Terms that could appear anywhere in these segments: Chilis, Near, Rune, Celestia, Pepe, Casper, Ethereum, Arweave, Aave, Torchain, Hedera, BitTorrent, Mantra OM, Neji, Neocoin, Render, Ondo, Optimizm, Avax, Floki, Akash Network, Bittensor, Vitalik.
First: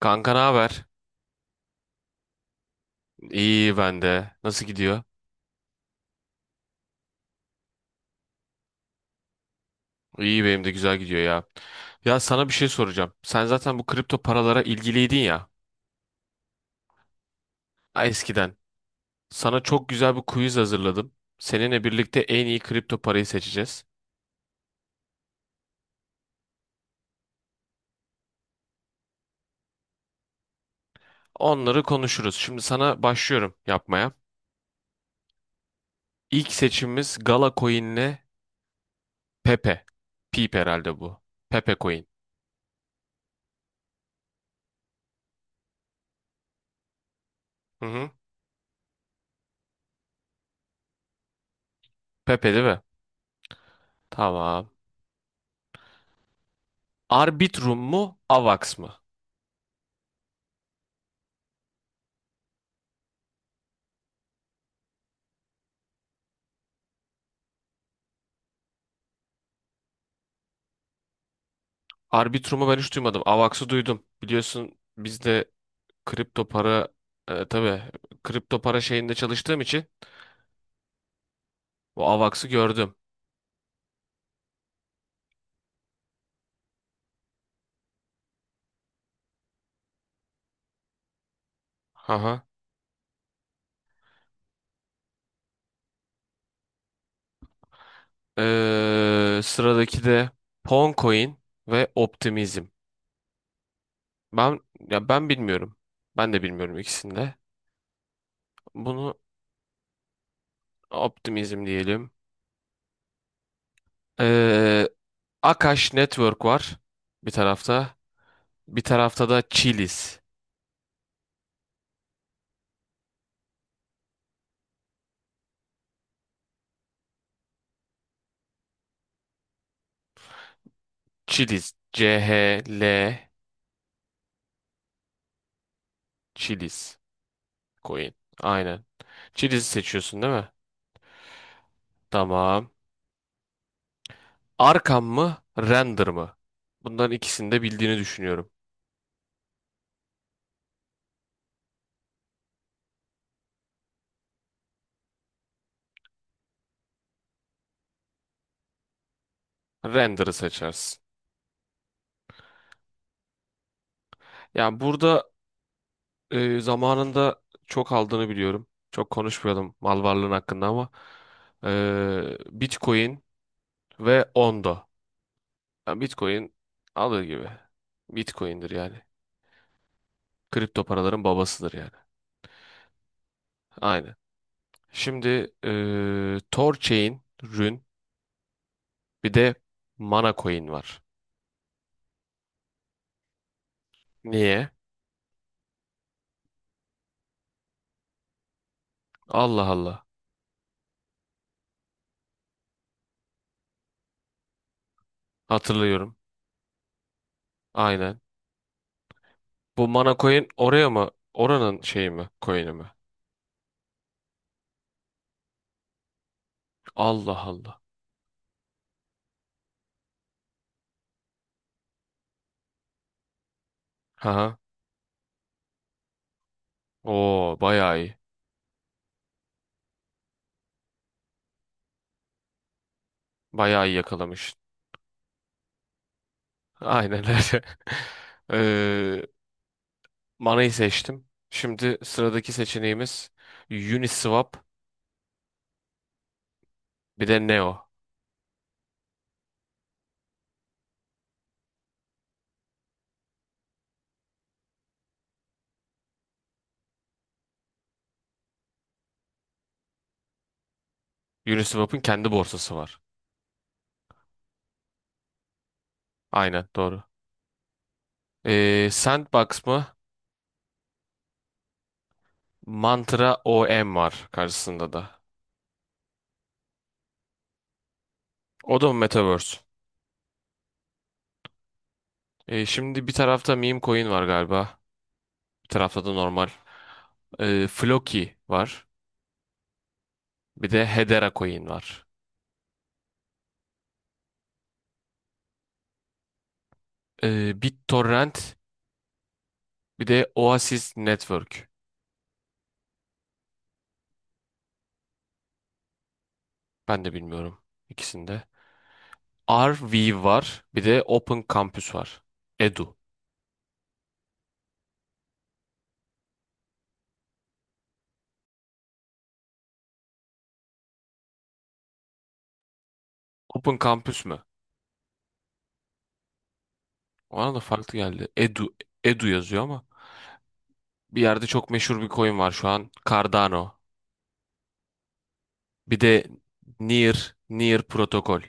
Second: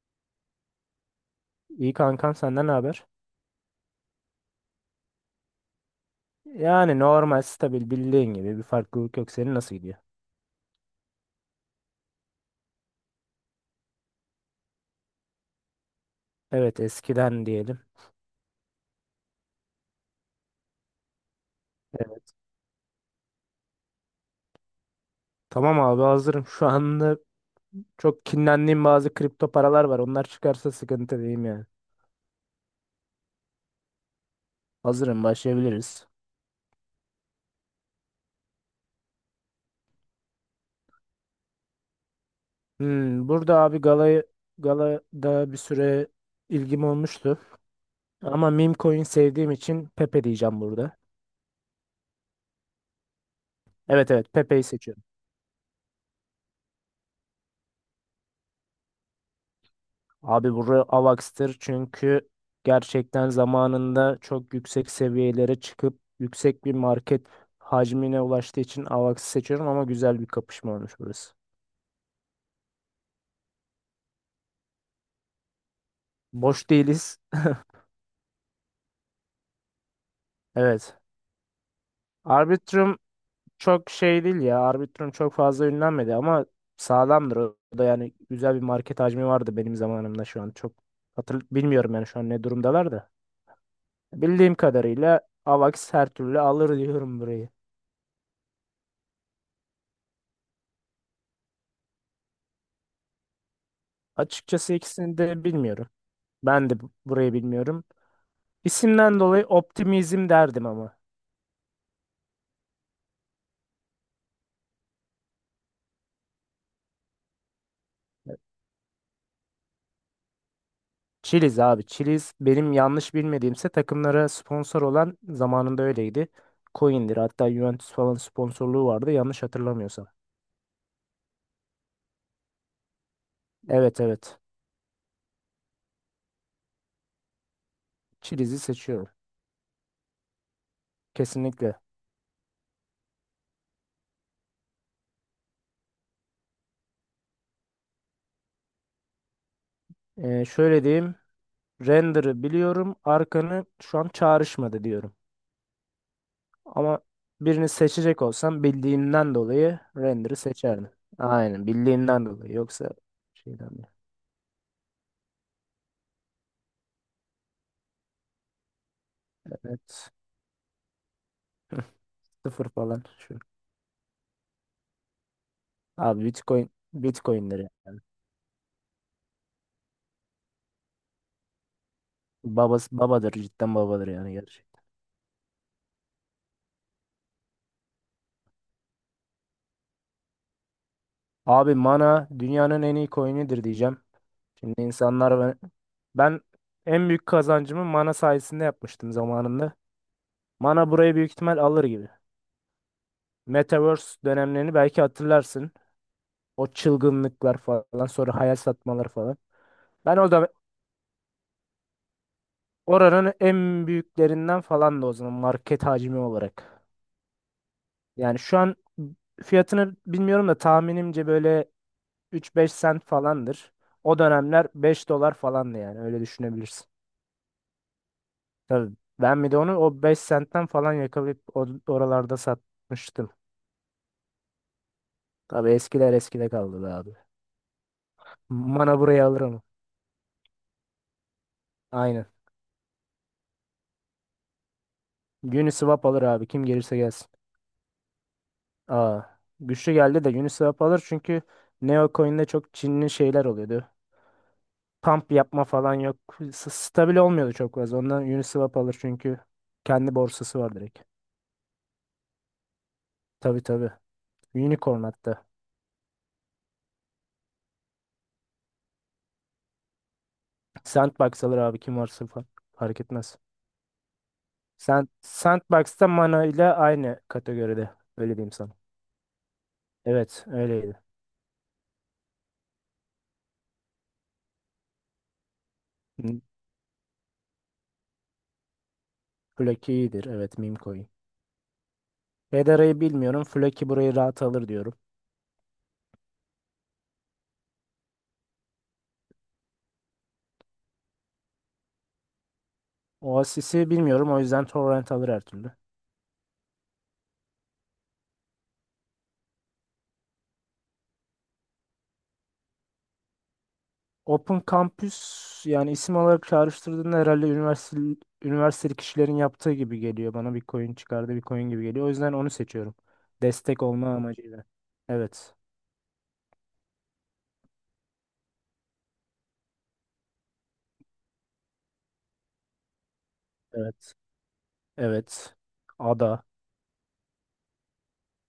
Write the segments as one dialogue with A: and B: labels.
A: Kanka ne haber?
B: İyi kankam senden ne haber?
A: İyi ben de. Nasıl gidiyor?
B: Yani normal stabil bildiğin gibi bir farklılık yok. Senin nasıl gidiyor?
A: İyi benim de güzel gidiyor ya. Ya sana bir şey soracağım. Sen zaten bu kripto paralara ilgiliydin ya.
B: Evet eskiden diyelim.
A: Ha, Eskiden. Sana çok güzel bir quiz hazırladım. Seninle birlikte
B: Evet.
A: en iyi kripto parayı seçeceğiz.
B: Tamam abi hazırım. Şu anda çok kinlendiğim bazı kripto paralar var. Onlar çıkarsa sıkıntı değil yani.
A: Onları konuşuruz. Şimdi sana başlıyorum yapmaya.
B: Hazırım başlayabiliriz.
A: İlk seçimimiz Gala Coin, Pepe. Peep herhalde bu. Pepe Coin.
B: Hmm, burada abi galayı galada bir süre ilgim olmuştu.
A: Hı hı.
B: Ama meme coin sevdiğim için Pepe diyeceğim burada.
A: Pepe değil mi?
B: Evet evet, Pepe'yi
A: Tamam.
B: seçiyorum.
A: Arbitrum mu? Avax mı?
B: Abi buraya Avax'tır çünkü gerçekten zamanında çok yüksek seviyelere çıkıp yüksek bir market hacmine ulaştığı için Avax'ı seçiyorum, ama güzel bir kapışma olmuş burası.
A: Arbitrum'u ben hiç duymadım. Avax'ı duydum. Biliyorsun biz de kripto
B: Boş
A: para,
B: değiliz.
A: tabii kripto para şeyinde çalıştığım için
B: Evet.
A: bu Avax'ı gördüm.
B: Arbitrum çok şey değil ya. Arbitrum çok fazla ünlenmedi ama sağlamdır. O da yani güzel bir market hacmi vardı benim zamanımda şu an. Çok hatır bilmiyorum yani şu an ne
A: Haha.
B: durumdalar da. Bildiğim kadarıyla Avax her türlü alır diyorum burayı.
A: Sıradaki de Poncoin ve Optimizm. Ben
B: Açıkçası
A: ya
B: ikisini
A: ben
B: de
A: bilmiyorum.
B: bilmiyorum.
A: Ben de
B: Ben
A: bilmiyorum
B: de
A: ikisini
B: burayı
A: de.
B: bilmiyorum.
A: Bunu
B: İsimden dolayı optimizm derdim ama.
A: Optimizm diyelim. Ee, Akash Network var bir tarafta. Bir tarafta da Chilis.
B: Chiliz abi. Chiliz benim yanlış bilmediğimse takımlara sponsor olan, zamanında öyleydi. Coin'dir. Hatta Juventus falan sponsorluğu vardı yanlış hatırlamıyorsam.
A: Chilis, C-H-L
B: Evet evet.
A: Chilis Coin.
B: Chiliz'i
A: Aynen.
B: seçiyorum.
A: Chili'si seçiyorsun değil mi?
B: Kesinlikle.
A: Tamam. Arkan mı? Render mı? Bunların ikisini de bildiğini düşünüyorum.
B: Şöyle diyeyim. Render'ı biliyorum. Arkanı şu an çağrışmadı diyorum. Ama birini seçecek olsam bildiğimden dolayı
A: Render'ı
B: Render'ı seçerdim.
A: seçersin.
B: Aynen, bildiğimden dolayı. Yoksa şeyden değil.
A: Yani burada, zamanında çok aldığını biliyorum. Çok konuşmayalım mal
B: Evet.
A: varlığın hakkında ama
B: Sıfır falan
A: Bitcoin
B: şu.
A: ve Ondo. Yani
B: Abi
A: Bitcoin
B: Bitcoin
A: alır gibi.
B: Bitcoin'dir yani.
A: Bitcoin'dir yani. Kripto paraların babasıdır yani.
B: Babası babadır, cidden babadır
A: Aynen.
B: yani, gerçek.
A: Şimdi, Torchain, Rune bir de Mana Coin var.
B: Abi mana dünyanın en iyi coin'idir diyeceğim.
A: Niye?
B: Şimdi insanlar, ben en büyük kazancımı mana sayesinde yapmıştım
A: Allah
B: zamanında.
A: Allah.
B: Mana burayı büyük ihtimal alır gibi. Metaverse dönemlerini belki hatırlarsın.
A: Hatırlıyorum.
B: O çılgınlıklar falan,
A: Aynen.
B: sonra hayal satmaları falan.
A: Bu mana
B: Ben o da
A: coin oraya mı? Oranın şeyi mi? Coin'i mi?
B: oranın en büyüklerinden falan da o zaman, market hacmi olarak.
A: Allah Allah.
B: Yani şu an fiyatını bilmiyorum da tahminimce böyle 3-5 sent falandır. O
A: Ha.
B: dönemler 5 dolar falandı yani, öyle düşünebilirsin.
A: Oo, bayağı iyi.
B: Tabii ben bir de onu o 5 sentten falan yakalayıp oralarda satmıştım.
A: Bayağı iyi yakalamış.
B: Tabii eskiler eskide kaldı be abi.
A: Aynen öyle.
B: Mana
A: Ee,
B: buraya alır ama.
A: Manayı seçtim. Şimdi
B: Aynen.
A: sıradaki seçeneğimiz Uniswap,
B: Uniswap alır abi, kim gelirse gelsin.
A: bir de Neo.
B: Aa, güçlü geldi de Uniswap alır çünkü Neocoin'de çok Çinli şeyler oluyordu. Pump yapma falan yok. Stabil olmuyordu çok fazla. Ondan Uniswap alır çünkü kendi borsası var direkt.
A: Uniswap'ın kendi borsası var.
B: Tabii tabii. Unicorn hatta.
A: Aynen doğru. Sandbox mı?
B: Sandbox alır abi, kim varsa fark etmez.
A: Mantra OM var karşısında
B: Sen
A: da.
B: Sandbox'ta, Mana ile aynı kategoride. Öyle diyeyim sana.
A: O da mı Metaverse?
B: Evet, öyleydi.
A: E, şimdi bir tarafta meme coin var galiba. Bir tarafta da
B: M-
A: normal. E, Floki var.
B: Floki iyidir. Evet,
A: Bir
B: meme
A: de
B: coin.
A: Hedera coin var.
B: Fedara'yı bilmiyorum. Floki burayı rahat alır diyorum.
A: E, BitTorrent bir de Oasis Network.
B: Oasis'i bilmiyorum. O yüzden Torrent alır her türlü.
A: Ben de bilmiyorum ikisinde. Arweave var. Bir de Open Campus var. Edu.
B: Open Campus yani isim olarak çağrıştırdığında herhalde üniversiteli kişilerin yaptığı gibi geliyor. Bana bir coin çıkardı, bir coin gibi geliyor. O yüzden onu seçiyorum.
A: Open
B: Destek olma
A: Campus mü?
B: amacıyla. Evet.
A: Ona da farklı geldi. Edu. Edu yazıyor ama. Bir yerde çok meşhur bir coin var şu an. Cardano.
B: Evet. Evet.
A: Bir de
B: Ada.
A: Near. Near Protokol.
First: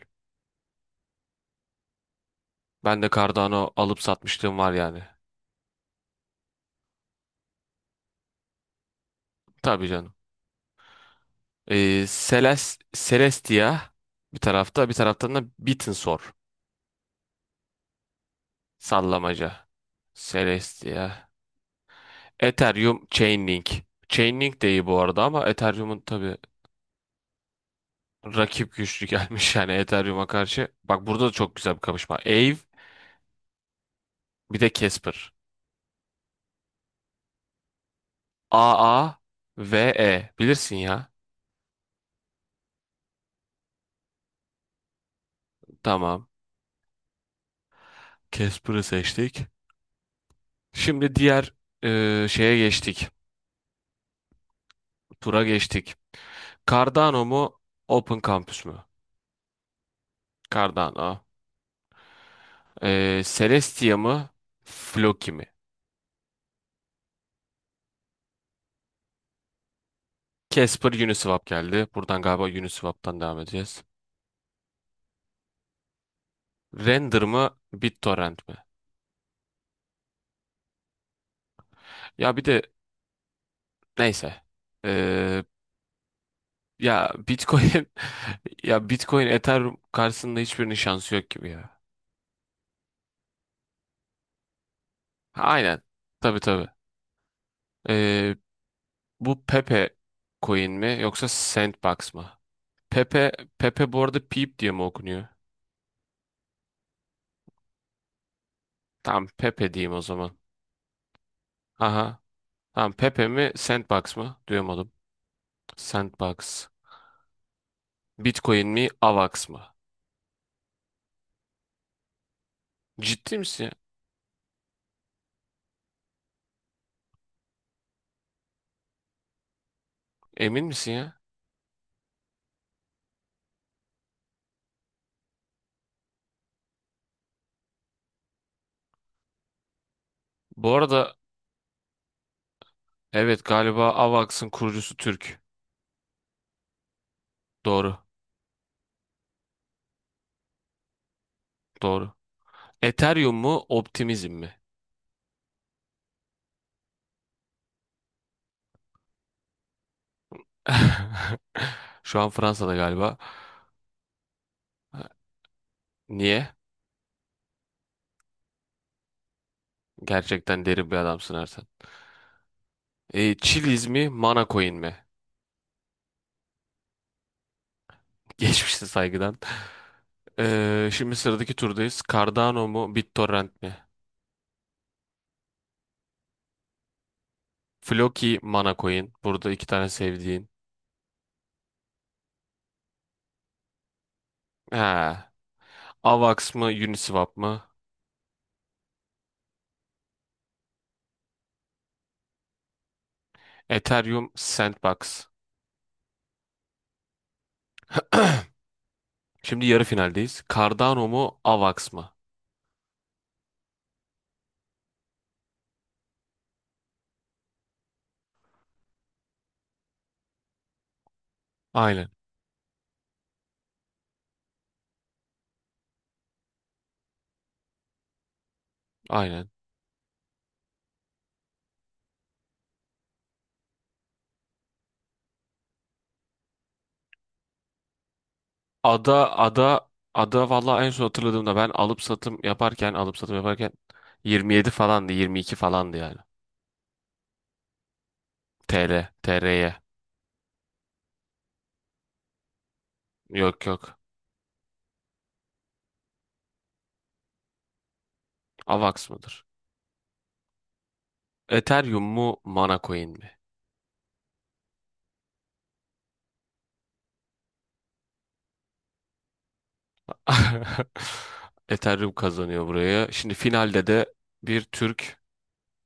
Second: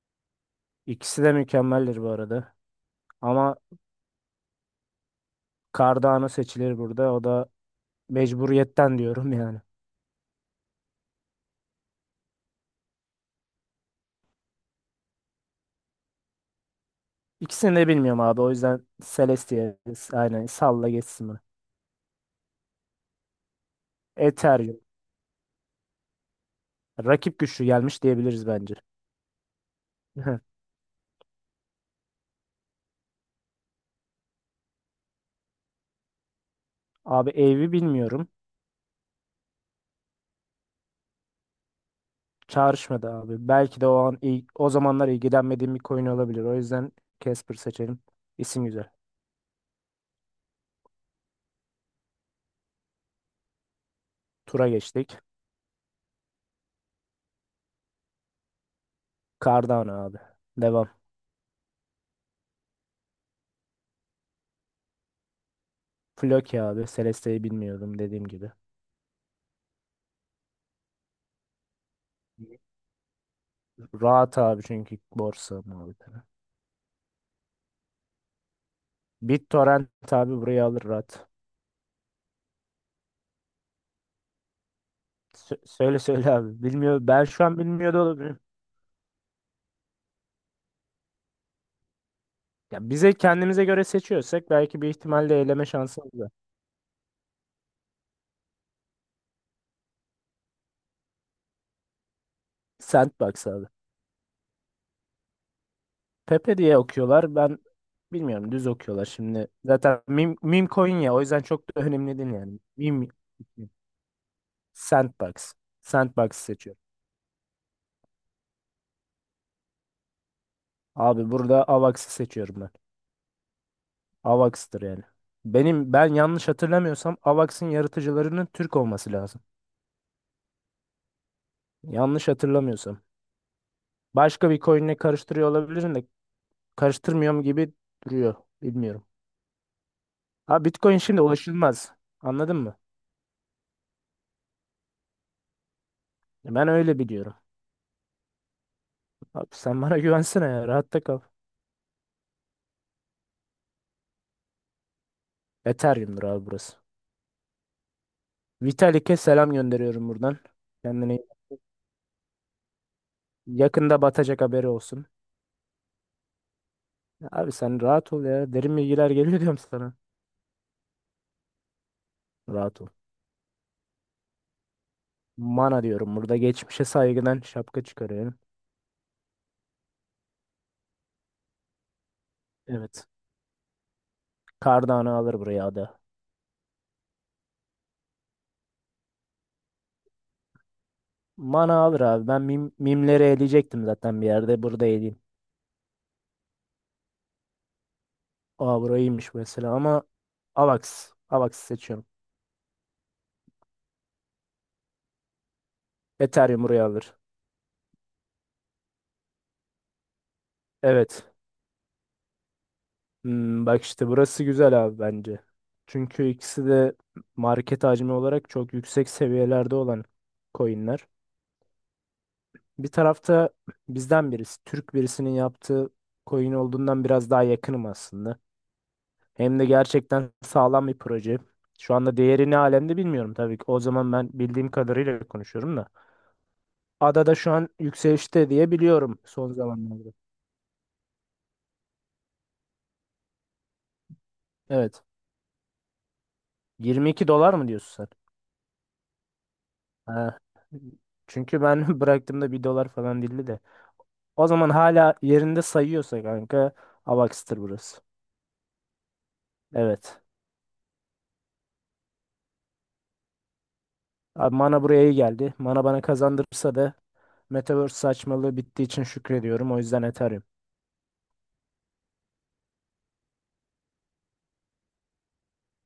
B: İkisi de mükemmeldir bu arada.
A: Ben de
B: Ama
A: Cardano alıp satmışlığım var yani.
B: Cardano seçilir burada. O da mecburiyetten diyorum yani.
A: Tabii canım. Seles Celestia bir tarafta, bir taraftan da Bittensor
B: İkisini de bilmiyorum abi. O yüzden
A: sallamaca.
B: Celestia, aynen salla
A: Celestia.
B: geçsin bunu.
A: Ethereum Chainlink. Chainlink de
B: Ethereum.
A: iyi bu arada ama Ethereum'un tabii
B: Rakip güçlü gelmiş diyebiliriz bence.
A: rakip güçlü gelmiş yani Ethereum'a karşı. Bak burada da çok güzel bir kapışma. Aave bir de Casper.
B: Abi Eevee bilmiyorum.
A: A ve E. Bilirsin ya.
B: Çağrışmadı abi. Belki de o an o zamanlar ilgilenmediğim bir coin
A: Tamam.
B: olabilir. O yüzden Casper seçelim. İsim
A: Casper'ı
B: güzel.
A: seçtik. Şimdi diğer şeye geçtik.
B: Tura geçtik.
A: Tura geçtik. Cardano mu? Open Campus mu?
B: Cardano abi. Devam.
A: Cardano. Celestia mı? Floki mi?
B: Floki abi. Celeste'yi bilmiyordum, dediğim gibi.
A: Casper Uniswap geldi. Buradan galiba Uniswap'tan devam edeceğiz.
B: Rahat abi, çünkü borsa muhabbetine.
A: Render mı? BitTorrent mi?
B: BitTorrent abi, burayı alır rahat.
A: Ya bir de neyse. Ee,
B: Söyle söyle abi. Bilmiyor.
A: ya
B: Ben şu an
A: Bitcoin
B: bilmiyor da olabilirim.
A: ya Bitcoin Ethereum karşısında hiçbirinin şansı yok gibi ya.
B: Ya bize kendimize göre seçiyorsak belki bir ihtimalle eleme
A: Aynen.
B: şansımız var.
A: Tabii tabii. Ee, Bu Pepe coin mi yoksa Sandbox mı? Pepe
B: Sandbox abi.
A: Pepe bu arada Peep diye mi okunuyor?
B: Pepe diye okuyorlar. Ben bilmiyorum, düz okuyorlar
A: Tamam
B: şimdi.
A: Pepe diyeyim o
B: Zaten meme,
A: zaman.
B: meme coin ya, o yüzden çok da önemli
A: Aha.
B: değil yani.
A: Tamam
B: Meme
A: Pepe mi Sandbox mı? Duyamadım.
B: Sandbox. Sandbox
A: Sandbox.
B: seçiyorum.
A: Bitcoin mi, AVAX mı?
B: Abi burada Avax'ı seçiyorum ben.
A: Ciddi misin ya?
B: Avax'tır yani. Ben yanlış hatırlamıyorsam Avax'ın yaratıcılarının Türk olması lazım.
A: Emin misin ya?
B: Yanlış hatırlamıyorsam. Başka bir coin'le karıştırıyor olabilirim de karıştırmıyorum gibi duruyor. Bilmiyorum. Ha,
A: Bu
B: Bitcoin
A: arada
B: şimdi ulaşılmaz. Anladın mı?
A: evet galiba AVAX'ın kurucusu Türk.
B: Ben öyle biliyorum.
A: Doğru,
B: Abi sen bana güvensene ya. Rahatta kal.
A: doğru. Ethereum mu, Optimizm mi?
B: Ethereum'dur abi burası. Vitalik'e selam gönderiyorum buradan. Kendini
A: Şu an Fransa'da galiba.
B: yakında batacak, haberi olsun.
A: Niye?
B: Abi sen rahat ol ya. Derin bilgiler geliyor diyorum sana.
A: Gerçekten derin bir adamsın Ertan.
B: Rahat ol.
A: E, Chiliz mi, Mana Coin mi?
B: Mana diyorum burada, geçmişe saygıdan şapka çıkarıyorum.
A: Geçmişte saygıdan. E, şimdi sıradaki turdayız. Cardano mu,
B: Evet.
A: BitTorrent mi?
B: Cardano alır buraya adı.
A: Floki, Mana Coin. Burada iki tane sevdiğin.
B: Mana alır abi. Ben mimleri eleyecektim zaten bir yerde.
A: He.
B: Burada eleyeyim.
A: AVAX mı, Uniswap mı?
B: Aa, burayıymış mesela ama Avax. Avax seçiyorum.
A: Ethereum, Sandbox.
B: Ethereum buraya alır.
A: Şimdi yarı finaldeyiz. Cardano
B: Evet.
A: mu, AVAX mı?
B: Hmm, bak işte burası güzel abi bence. Çünkü ikisi de market hacmi olarak çok yüksek seviyelerde olan coinler.
A: Aynen,
B: Bir tarafta bizden birisi, Türk birisinin yaptığı coin olduğundan biraz daha yakınım aslında.
A: aynen.
B: Hem de gerçekten sağlam bir proje. Şu anda değeri ne alemde bilmiyorum tabii ki. O zaman ben bildiğim kadarıyla konuşuyorum da. Adada şu an yükselişte diye
A: Ada,
B: biliyorum son
A: ada,
B: zamanlarda.
A: ada vallahi en son hatırladığımda ben alıp satım yaparken, alıp satım yaparken 27
B: Evet.
A: falandı, 22 falandı yani.
B: 22 dolar mı diyorsun sen?
A: TL, TR'ye.
B: Ha. Çünkü ben bıraktığımda bir dolar falan değildi de.
A: Yok yok.
B: O zaman hala yerinde sayıyorsa kanka, Avax'tır burası.
A: AVAX mıdır?
B: Evet.
A: Ethereum mu, Mana Coin mi?
B: Abi mana buraya iyi geldi. Mana bana kazandırırsa da Metaverse saçmalığı bittiği için şükrediyorum. O yüzden Ethereum.
A: Ethereum kazanıyor buraya. Şimdi finalde de bir Türk,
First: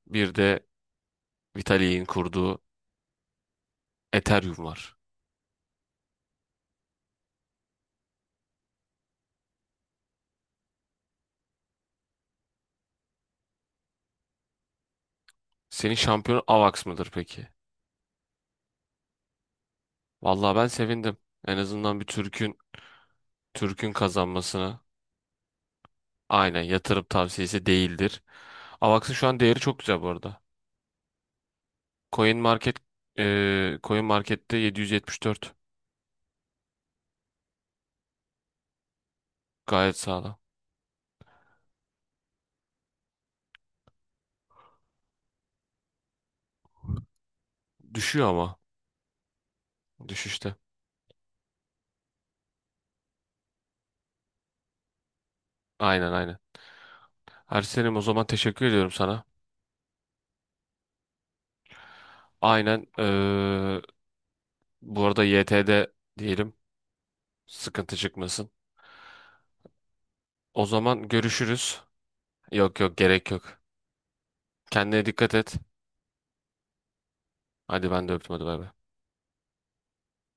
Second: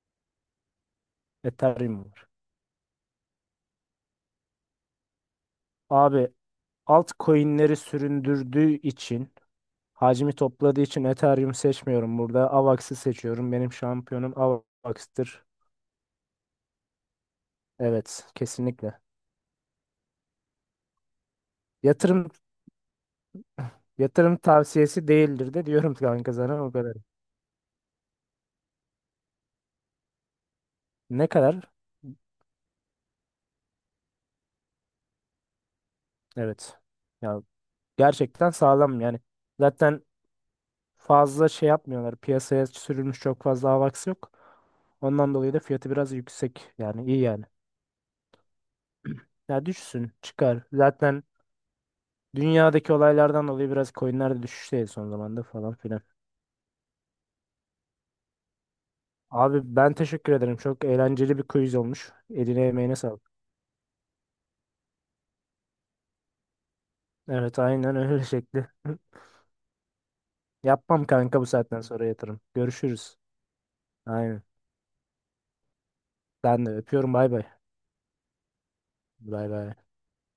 A: bir de
B: Ethereum
A: Vitalik'in
B: var.
A: kurduğu Ethereum var.
B: Abi altcoin'leri süründürdüğü için, hacmi topladığı için Ethereum seçmiyorum burada. Avax'ı seçiyorum. Benim şampiyonum Avax'tır.
A: Senin şampiyonun Avax mıdır peki?
B: Evet, kesinlikle.
A: Vallahi ben sevindim. En azından bir
B: Yatırım
A: Türk'ün
B: Yatırım
A: kazanmasına,
B: tavsiyesi değildir de diyorum kanka
A: aynen,
B: sana, o kadar.
A: yatırım tavsiyesi değildir. Avax'ın şu an değeri çok güzel bu arada.
B: Ne kadar?
A: Coin Market Coin Market'te 774.
B: Evet. Ya, gerçekten sağlam yani.
A: Gayet
B: Zaten
A: sağlam.
B: fazla şey yapmıyorlar. Piyasaya sürülmüş çok fazla Avax yok. Ondan dolayı da fiyatı biraz yüksek. Yani iyi yani.
A: Düşüyor ama
B: Ya düşsün,
A: düşüşte.
B: çıkar. Zaten dünyadaki olaylardan dolayı biraz coinler de düşüşteydi son zamanda falan filan.
A: Aynen aynen. Ersen'im o zaman teşekkür ediyorum sana.
B: Abi ben teşekkür ederim. Çok eğlenceli bir quiz olmuş. Eline
A: Aynen
B: emeğine sağlık.
A: eee, bu arada YT'de diyelim
B: Evet
A: sıkıntı
B: aynen öyle
A: çıkmasın.
B: şekli.
A: O
B: Yapmam
A: zaman
B: kanka bu
A: görüşürüz.
B: saatten sonra yatırım.
A: Yok yok
B: Görüşürüz.
A: gerek yok.
B: Aynen.
A: Kendine dikkat et.
B: Ben de öpüyorum, bay bay.
A: Hadi ben de öptüm hadi bay bay.
B: Bay bay.